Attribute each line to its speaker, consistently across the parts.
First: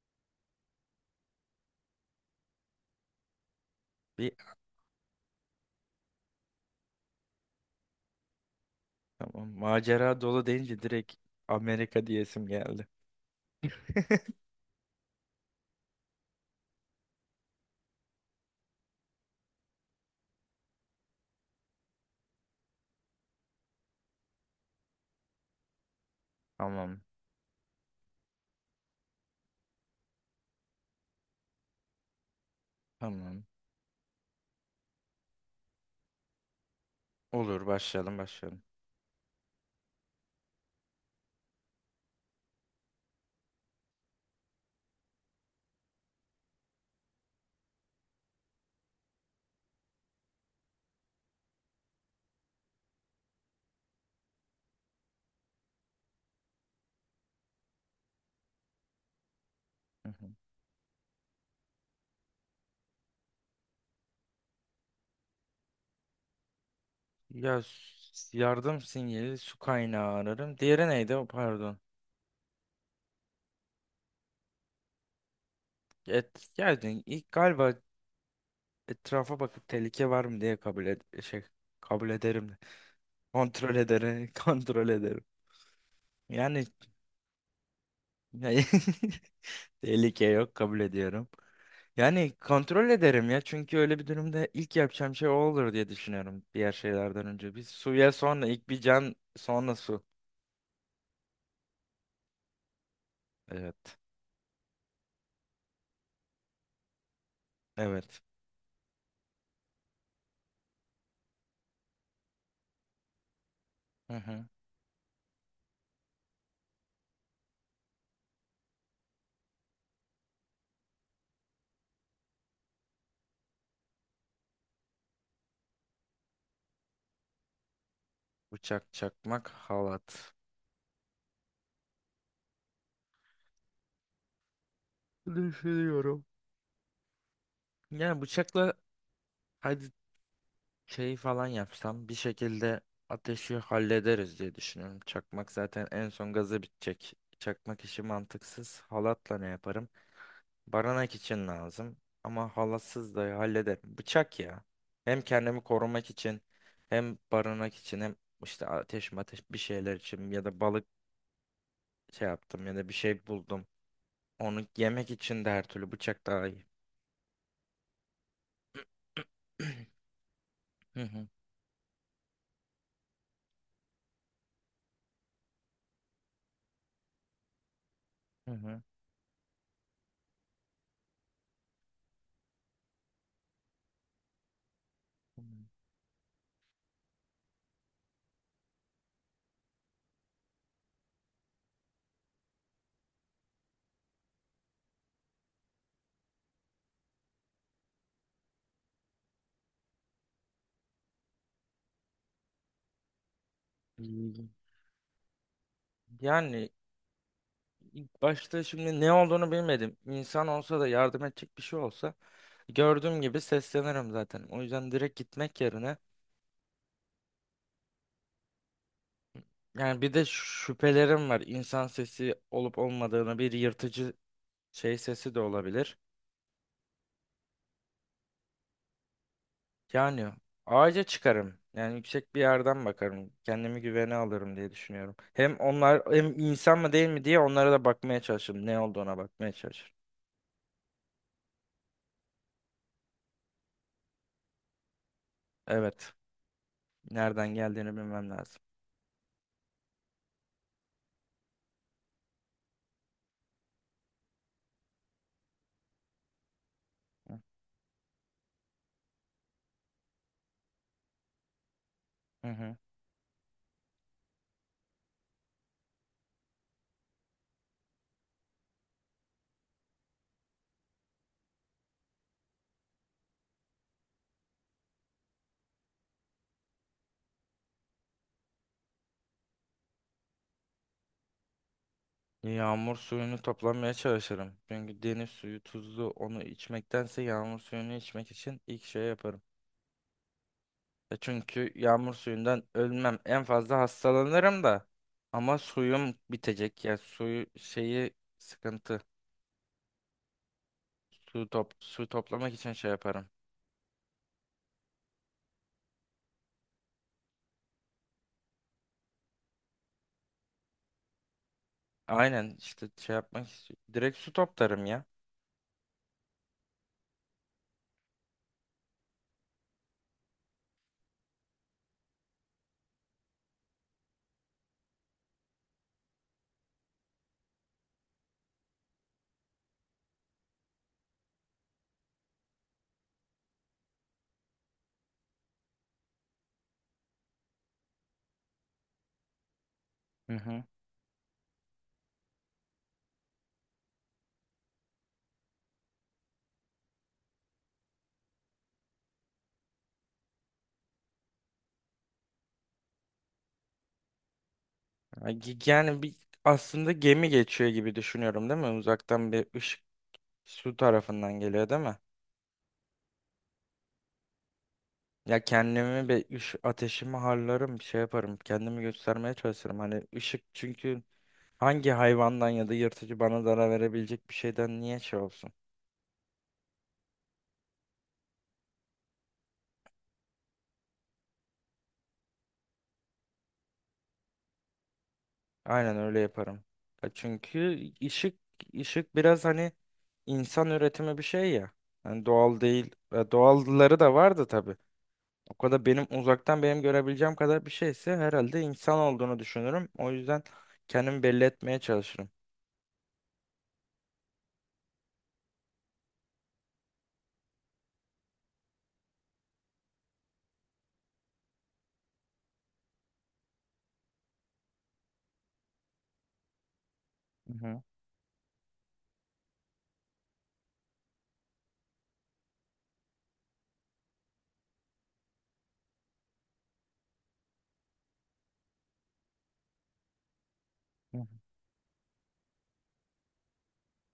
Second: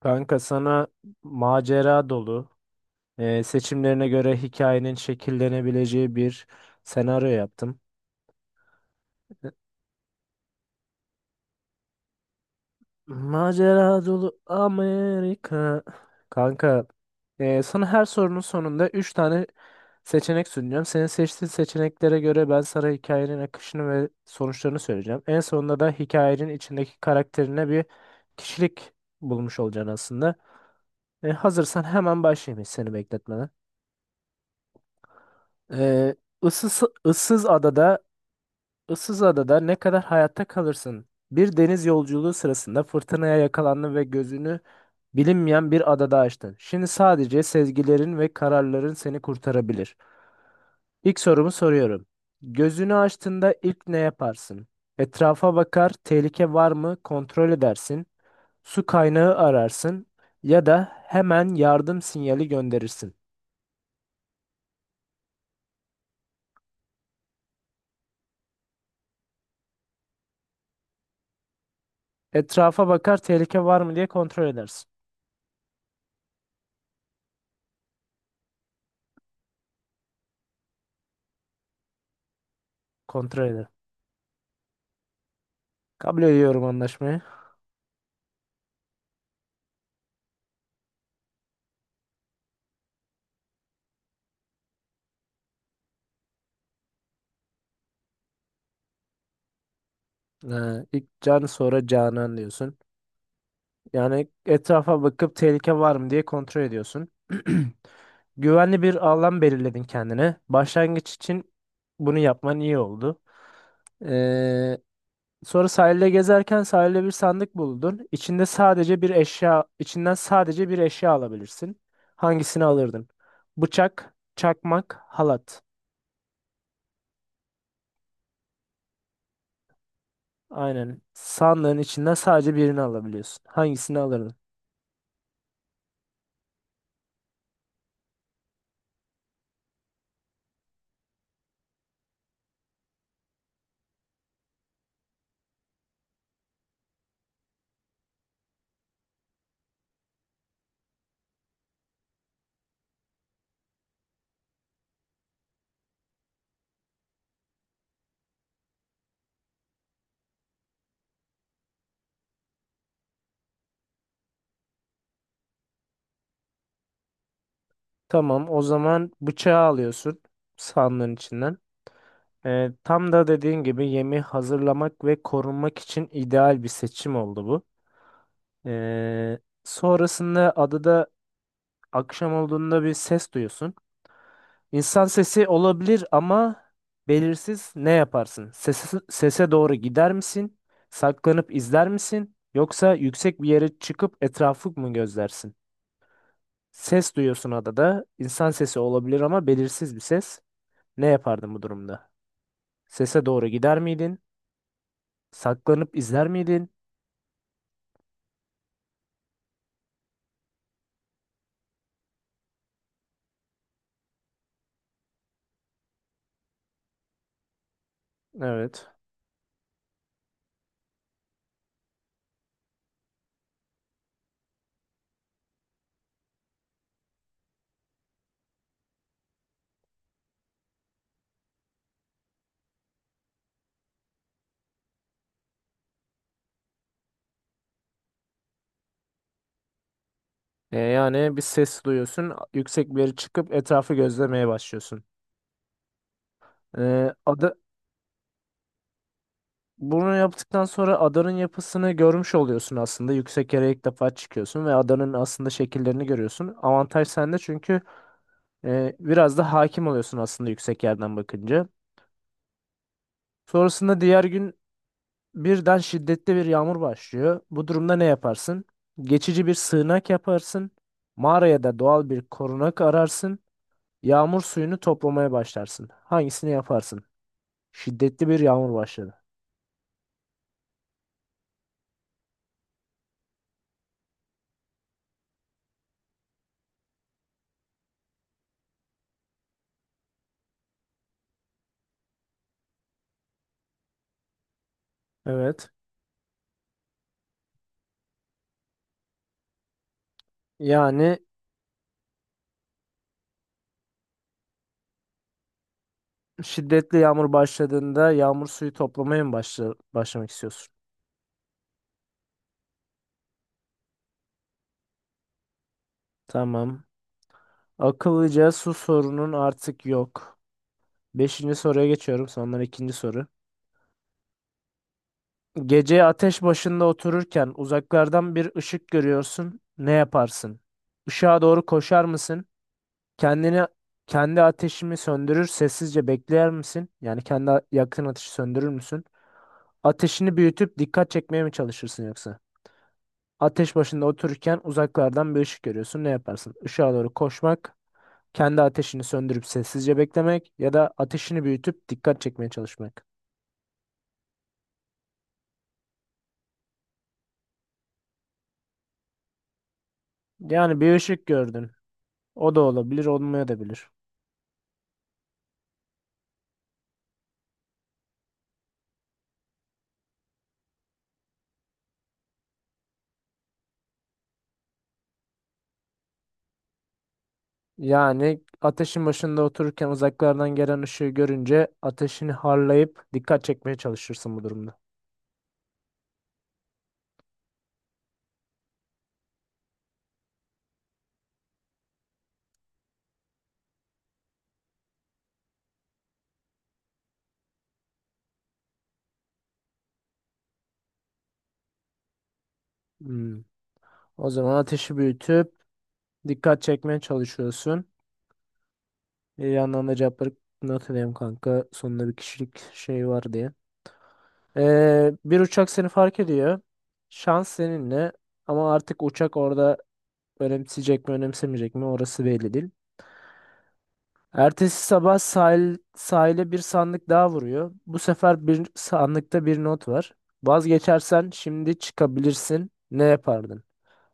Speaker 1: Kanka sana macera dolu, seçimlerine
Speaker 2: Bir
Speaker 1: göre hikayenin şekillenebileceği bir senaryo yaptım.
Speaker 2: tamam.
Speaker 1: E,
Speaker 2: Macera dolu deyince direkt Amerika diyesim geldi.
Speaker 1: Macera dolu Amerika. Kanka, sana her sorunun sonunda 3 tane seçenek sunacağım. Senin seçtiğin seçeneklere göre ben sana hikayenin akışını ve sonuçlarını söyleyeceğim. En sonunda da hikayenin içindeki
Speaker 2: Tamam.
Speaker 1: karakterine bir kişilik bulmuş olacaksın aslında. Hazırsan hemen başlayayım hiç seni
Speaker 2: Tamam.
Speaker 1: bekletmeden. Ee, ıssız, ıssız
Speaker 2: Olur,
Speaker 1: adada,
Speaker 2: başlayalım, başlayalım.
Speaker 1: ıssız adada ne kadar hayatta kalırsın? Bir deniz yolculuğu sırasında fırtınaya yakalandın ve gözünü bilinmeyen bir adada açtın. Şimdi sadece sezgilerin ve kararların seni kurtarabilir. İlk sorumu soruyorum. Gözünü açtığında ilk ne yaparsın? Etrafa bakar, tehlike var mı kontrol edersin, su kaynağı ararsın
Speaker 2: Hı hı.
Speaker 1: ya da hemen yardım sinyali gönderirsin.
Speaker 2: Ya yardım sinyali, su kaynağı ararım. Diğeri neydi? O, pardon.
Speaker 1: Etrafa bakar, tehlike var mı diye kontrol edersin.
Speaker 2: Et, geldin. İlk galiba etrafa bakıp tehlike var mı diye kabul ed şey kabul ederim.
Speaker 1: Kontrol edersin.
Speaker 2: Kontrol ederim. Kontrol ederim.
Speaker 1: Kabul ediyorum
Speaker 2: Yani
Speaker 1: anlaşmayı.
Speaker 2: yani tehlike yok, kabul ediyorum. Yani kontrol ederim ya, çünkü öyle bir durumda ilk yapacağım şey o olur diye düşünüyorum, diğer şeylerden önce. Bir suya, sonra ilk bir can sonra su.
Speaker 1: Ee, ilk Can sonra Canan diyorsun.
Speaker 2: Evet.
Speaker 1: Yani etrafa bakıp tehlike var mı diye kontrol ediyorsun.
Speaker 2: Evet.
Speaker 1: Güvenli bir alan belirledin kendine. Başlangıç için bunu yapman iyi oldu.
Speaker 2: Hı hı.
Speaker 1: Ee, sonra sahilde gezerken sahilde bir sandık buldun. İçinden sadece bir eşya alabilirsin. Hangisini alırdın? Bıçak, çakmak, halat.
Speaker 2: Bıçak, çakmak, halat.
Speaker 1: Aynen. Sandığın içinden sadece birini alabiliyorsun. Hangisini alırdın?
Speaker 2: Biliyorum. Yani bıçakla, hadi şey falan yapsam bir şekilde ateşi hallederiz diye düşünüyorum. Çakmak zaten en son gazı bitecek. Çakmak işi mantıksız. Halatla ne yaparım? Barınak için lazım. Ama halasız da hallederim. Bıçak ya. Hem kendimi korumak için, hem barınak için, hem işte ateş bir şeyler için, ya da balık şey yaptım ya da bir şey buldum. Onu yemek için de, her türlü bıçak daha iyi.
Speaker 1: Tamam, o zaman bıçağı alıyorsun
Speaker 2: Hı
Speaker 1: sandığın
Speaker 2: hı,
Speaker 1: içinden. Tam da dediğin gibi yemi hazırlamak ve korunmak için ideal bir seçim oldu bu.
Speaker 2: hı hı.
Speaker 1: Ee, sonrasında adada akşam olduğunda bir ses duyuyorsun. İnsan sesi
Speaker 2: Hmm.
Speaker 1: olabilir ama belirsiz ne yaparsın? Sese doğru gider misin? Saklanıp izler misin? Yoksa yüksek bir yere çıkıp etrafı mı gözlersin? Ses duyuyorsun adada. İnsan sesi olabilir ama belirsiz bir ses. Ne yapardın bu durumda? Sese doğru gider miydin? Saklanıp izler miydin?
Speaker 2: Yani ilk başta şimdi ne olduğunu bilmedim. İnsan olsa da, yardım edecek bir şey olsa, gördüğüm gibi seslenirim zaten. O yüzden direkt gitmek yerine,
Speaker 1: Evet.
Speaker 2: yani bir de şüphelerim var. İnsan sesi olup olmadığını, bir yırtıcı şey sesi de olabilir. Yani ağaca çıkarım. Yani yüksek bir yerden bakarım. Kendimi güvene alırım diye düşünüyorum. Hem onlar hem insan mı değil mi diye, onlara da bakmaya çalışırım. Ne olduğuna bakmaya çalışırım.
Speaker 1: Yani bir ses duyuyorsun. Yüksek bir yere çıkıp etrafı gözlemeye başlıyorsun.
Speaker 2: Evet.
Speaker 1: E,
Speaker 2: Nereden
Speaker 1: ada,
Speaker 2: geldiğini bilmem lazım.
Speaker 1: bunu yaptıktan sonra adanın yapısını görmüş oluyorsun aslında. Yüksek yere ilk defa çıkıyorsun ve adanın aslında şekillerini görüyorsun. Avantaj sende çünkü biraz da hakim oluyorsun aslında yüksek yerden bakınca.
Speaker 2: Hı hı.
Speaker 1: Sonrasında diğer gün birden şiddetli bir yağmur başlıyor. Bu durumda ne yaparsın? Geçici bir sığınak yaparsın. Mağaraya da doğal bir korunak ararsın. Yağmur suyunu toplamaya başlarsın. Hangisini yaparsın? Şiddetli bir yağmur başladı.
Speaker 2: Yağmur suyunu toplamaya çalışırım. Çünkü deniz suyu tuzlu. Onu içmektense yağmur suyunu içmek için ilk şey yaparım. E çünkü yağmur suyundan ölmem. En fazla hastalanırım da. Ama
Speaker 1: Evet.
Speaker 2: suyum bitecek. Ya suyu şeyi sıkıntı.
Speaker 1: Yani
Speaker 2: Su toplamak için şey yaparım.
Speaker 1: şiddetli yağmur başladığında yağmur suyu toplamaya mı başlamak istiyorsun?
Speaker 2: Aynen işte şey yapmak için. Direkt su toplarım ya.
Speaker 1: Tamam. Akıllıca su sorunun artık yok. Beşinci soruya geçiyorum. Sondan ikinci soru. Gece ateş başında otururken uzaklardan bir ışık görüyorsun. Ne yaparsın? Işığa doğru koşar mısın? Kendini kendi ateşimi söndürür, sessizce bekler misin? Yani yakın ateşi söndürür müsün?
Speaker 2: Hı
Speaker 1: Ateşini
Speaker 2: hı.
Speaker 1: büyütüp dikkat çekmeye mi çalışırsın yoksa? Ateş başında otururken uzaklardan bir ışık görüyorsun. Ne yaparsın? Işığa doğru koşmak, kendi ateşini söndürüp sessizce beklemek ya da ateşini büyütüp dikkat çekmeye çalışmak.
Speaker 2: Yani bir, aslında gemi geçiyor gibi düşünüyorum değil mi? Uzaktan bir ışık su
Speaker 1: Yani bir ışık
Speaker 2: tarafından geliyor
Speaker 1: gördün.
Speaker 2: değil mi?
Speaker 1: O da olabilir, olmaya da bilir.
Speaker 2: Ya kendimi bir ış Ateşimi harlarım, bir şey yaparım. Kendimi göstermeye çalışırım. Hani ışık çünkü, hangi hayvandan ya da yırtıcı bana zarar verebilecek bir şeyden niye şey olsun?
Speaker 1: Yani ateşin başında otururken uzaklardan gelen ışığı görünce ateşini harlayıp dikkat çekmeye çalışırsın bu durumda.
Speaker 2: Aynen öyle yaparım. Ya çünkü ışık biraz hani insan üretimi bir şey ya. Hani doğal değil. Ya doğalları da vardı tabii. O kadar uzaktan benim görebileceğim kadar bir şeyse, herhalde insan olduğunu düşünürüm. O yüzden kendimi belli etmeye çalışırım.
Speaker 1: Hmm. O zaman ateşi büyütüp dikkat çekmeye çalışıyorsun. Bir yandan da cevapları hatırlayayım kanka. Sonunda bir kişilik şey var diye. Bir uçak seni fark ediyor. Şans
Speaker 2: Hı hı.
Speaker 1: seninle. Ama artık uçak orada önemseyecek mi önemsemeyecek mi orası belli değil. Ertesi sabah sahile bir sandık daha vuruyor. Bu sefer bir sandıkta bir not var.
Speaker 2: Hı hı.
Speaker 1: Vazgeçersen şimdi çıkabilirsin. Ne yapardın?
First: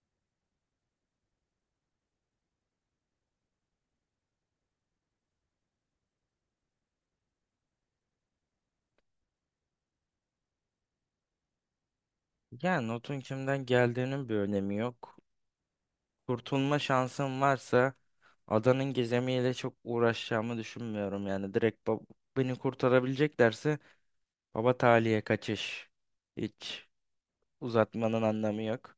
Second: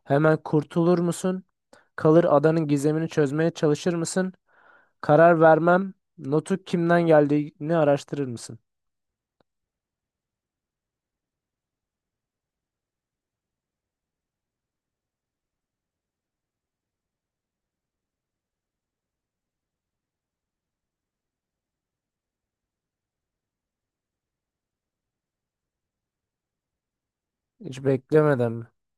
Speaker 1: Hemen kurtulur musun? Kalır adanın gizemini çözmeye çalışır mısın? Karar vermem. Notu kimden geldiğini araştırır mısın?
Speaker 2: Yani notun kimden geldiğinin bir önemi yok. Kurtulma şansım varsa, adanın gizemiyle çok uğraşacağımı düşünmüyorum. Yani beni kurtarabileceklerse, baba taliye kaçış. Hiç
Speaker 1: Hiç
Speaker 2: uzatmanın
Speaker 1: beklemeden
Speaker 2: anlamı
Speaker 1: mi?
Speaker 2: yok.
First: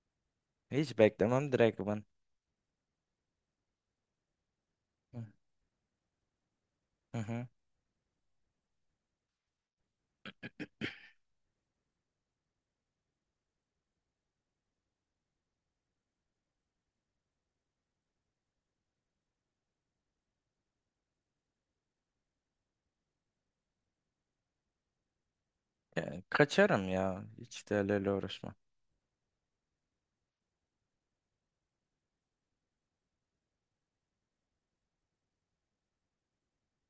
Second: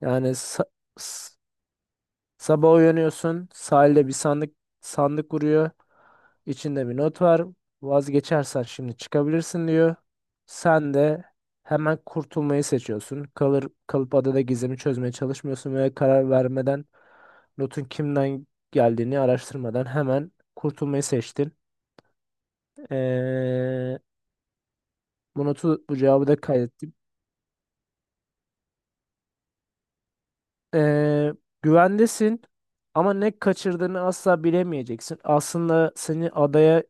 Speaker 1: Yani sa-
Speaker 2: Hiç
Speaker 1: s-
Speaker 2: beklemem direkt ben.
Speaker 1: sabah uyanıyorsun, sahilde bir
Speaker 2: Hı
Speaker 1: sandık vuruyor. İçinde bir
Speaker 2: hı.
Speaker 1: not var.
Speaker 2: Hı.
Speaker 1: Vazgeçersen şimdi çıkabilirsin diyor. Sen de hemen kurtulmayı seçiyorsun. Kalır kalıp adada gizemi çözmeye çalışmıyorsun ve karar vermeden notun kimden geldiğini araştırmadan hemen kurtulmayı seçtin. Ee, bu notu bu
Speaker 2: Ya,
Speaker 1: cevabı da
Speaker 2: kaçarım
Speaker 1: kaydettim.
Speaker 2: ya. Hiç değerlerle uğraşmam.
Speaker 1: Ee, güvendesin ama ne kaçırdığını asla bilemeyeceksin. Aslında seni adaya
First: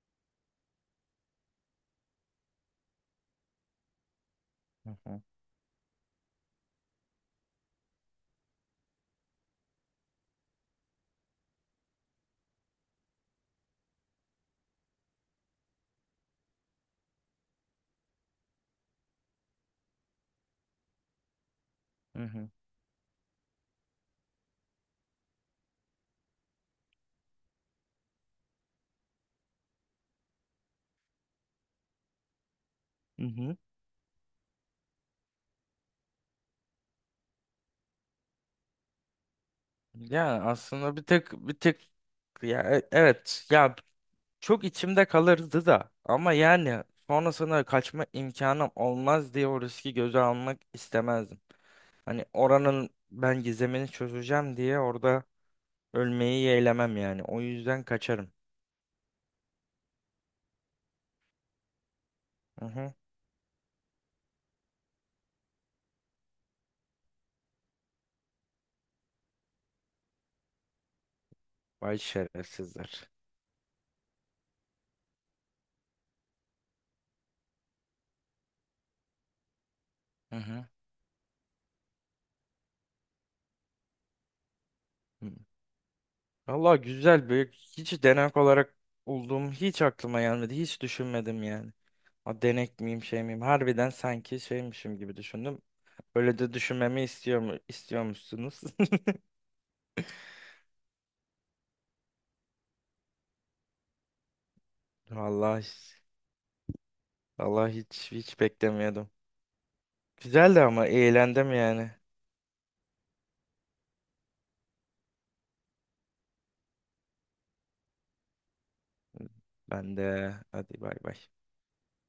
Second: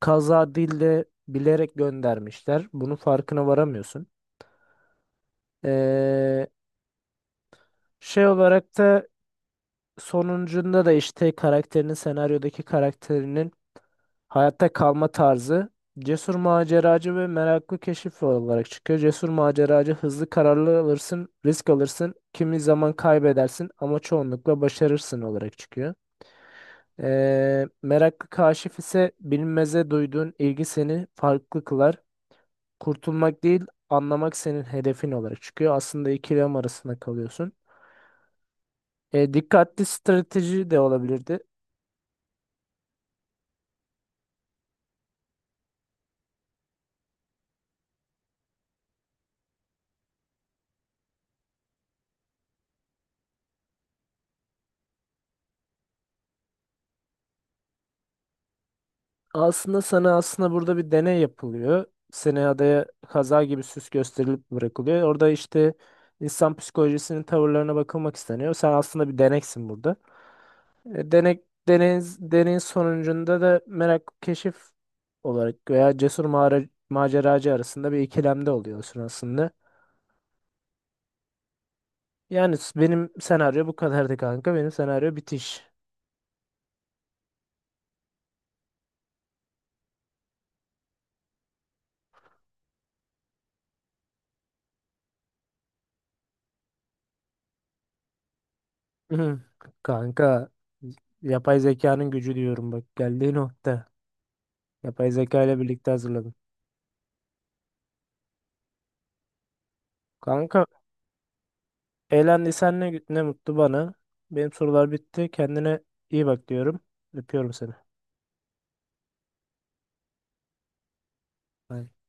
Speaker 1: kaza değil de bilerek göndermişler. Bunun farkına varamıyorsun.
Speaker 2: Hı hı.
Speaker 1: Ee, şey olarak da sonuncunda da işte senaryodaki karakterinin hayatta kalma tarzı cesur maceracı ve meraklı keşif olarak çıkıyor. Cesur maceracı hızlı kararlar alırsın, risk alırsın,
Speaker 2: Hı hı.
Speaker 1: kimi zaman kaybedersin ama çoğunlukla başarırsın olarak çıkıyor. Meraklı kaşif ise bilinmeze duyduğun ilgi seni farklı kılar.
Speaker 2: Hı
Speaker 1: Kurtulmak
Speaker 2: hı.
Speaker 1: değil, anlamak senin hedefin olarak çıkıyor. Aslında ikilem arasında kalıyorsun. Dikkatli
Speaker 2: Ya
Speaker 1: strateji de
Speaker 2: aslında
Speaker 1: olabilirdi.
Speaker 2: bir tek, evet ya, çok içimde kalırdı da, ama yani sonrasında kaçma imkanım olmaz diye o riski göze almak istemezdim. Hani oranın ben gizemini çözeceğim diye orada ölmeyi yeğlemem yani. O yüzden kaçarım.
Speaker 1: Aslında burada bir deney yapılıyor. Seni
Speaker 2: Hı
Speaker 1: adaya
Speaker 2: hı.
Speaker 1: kaza gibi süs gösterilip bırakılıyor. Orada işte insan psikolojisinin tavırlarına bakılmak isteniyor. Sen aslında bir deneksin burada. Denek,
Speaker 2: Vay
Speaker 1: deneyin
Speaker 2: şerefsizler.
Speaker 1: sonucunda da merak keşif olarak veya maceracı arasında bir ikilemde oluyorsun aslında.
Speaker 2: Hı hı.
Speaker 1: Benim senaryo bu kadardı kanka. Benim senaryo
Speaker 2: Hı.
Speaker 1: bitiş.
Speaker 2: Valla güzel, büyük hiç denek olarak olduğum hiç aklıma gelmedi. Hiç düşünmedim yani. A, denek miyim, şey miyim? Harbiden sanki şeymişim gibi düşündüm. Öyle de düşünmemi istiyormuşsunuz?
Speaker 1: Kanka yapay zekanın gücü diyorum bak geldiği nokta. Yapay zeka ile
Speaker 2: Vallahi
Speaker 1: birlikte hazırladım.
Speaker 2: Vallahi hiç beklemiyordum. Güzeldi
Speaker 1: Kanka
Speaker 2: ama, eğlendim yani.
Speaker 1: eğlendiysen ne mutlu bana. Benim sorular bitti. Kendine iyi bak diyorum. Öpüyorum seni.
Speaker 2: Ben de. Hadi bay bay.
Speaker 1: Bay bay.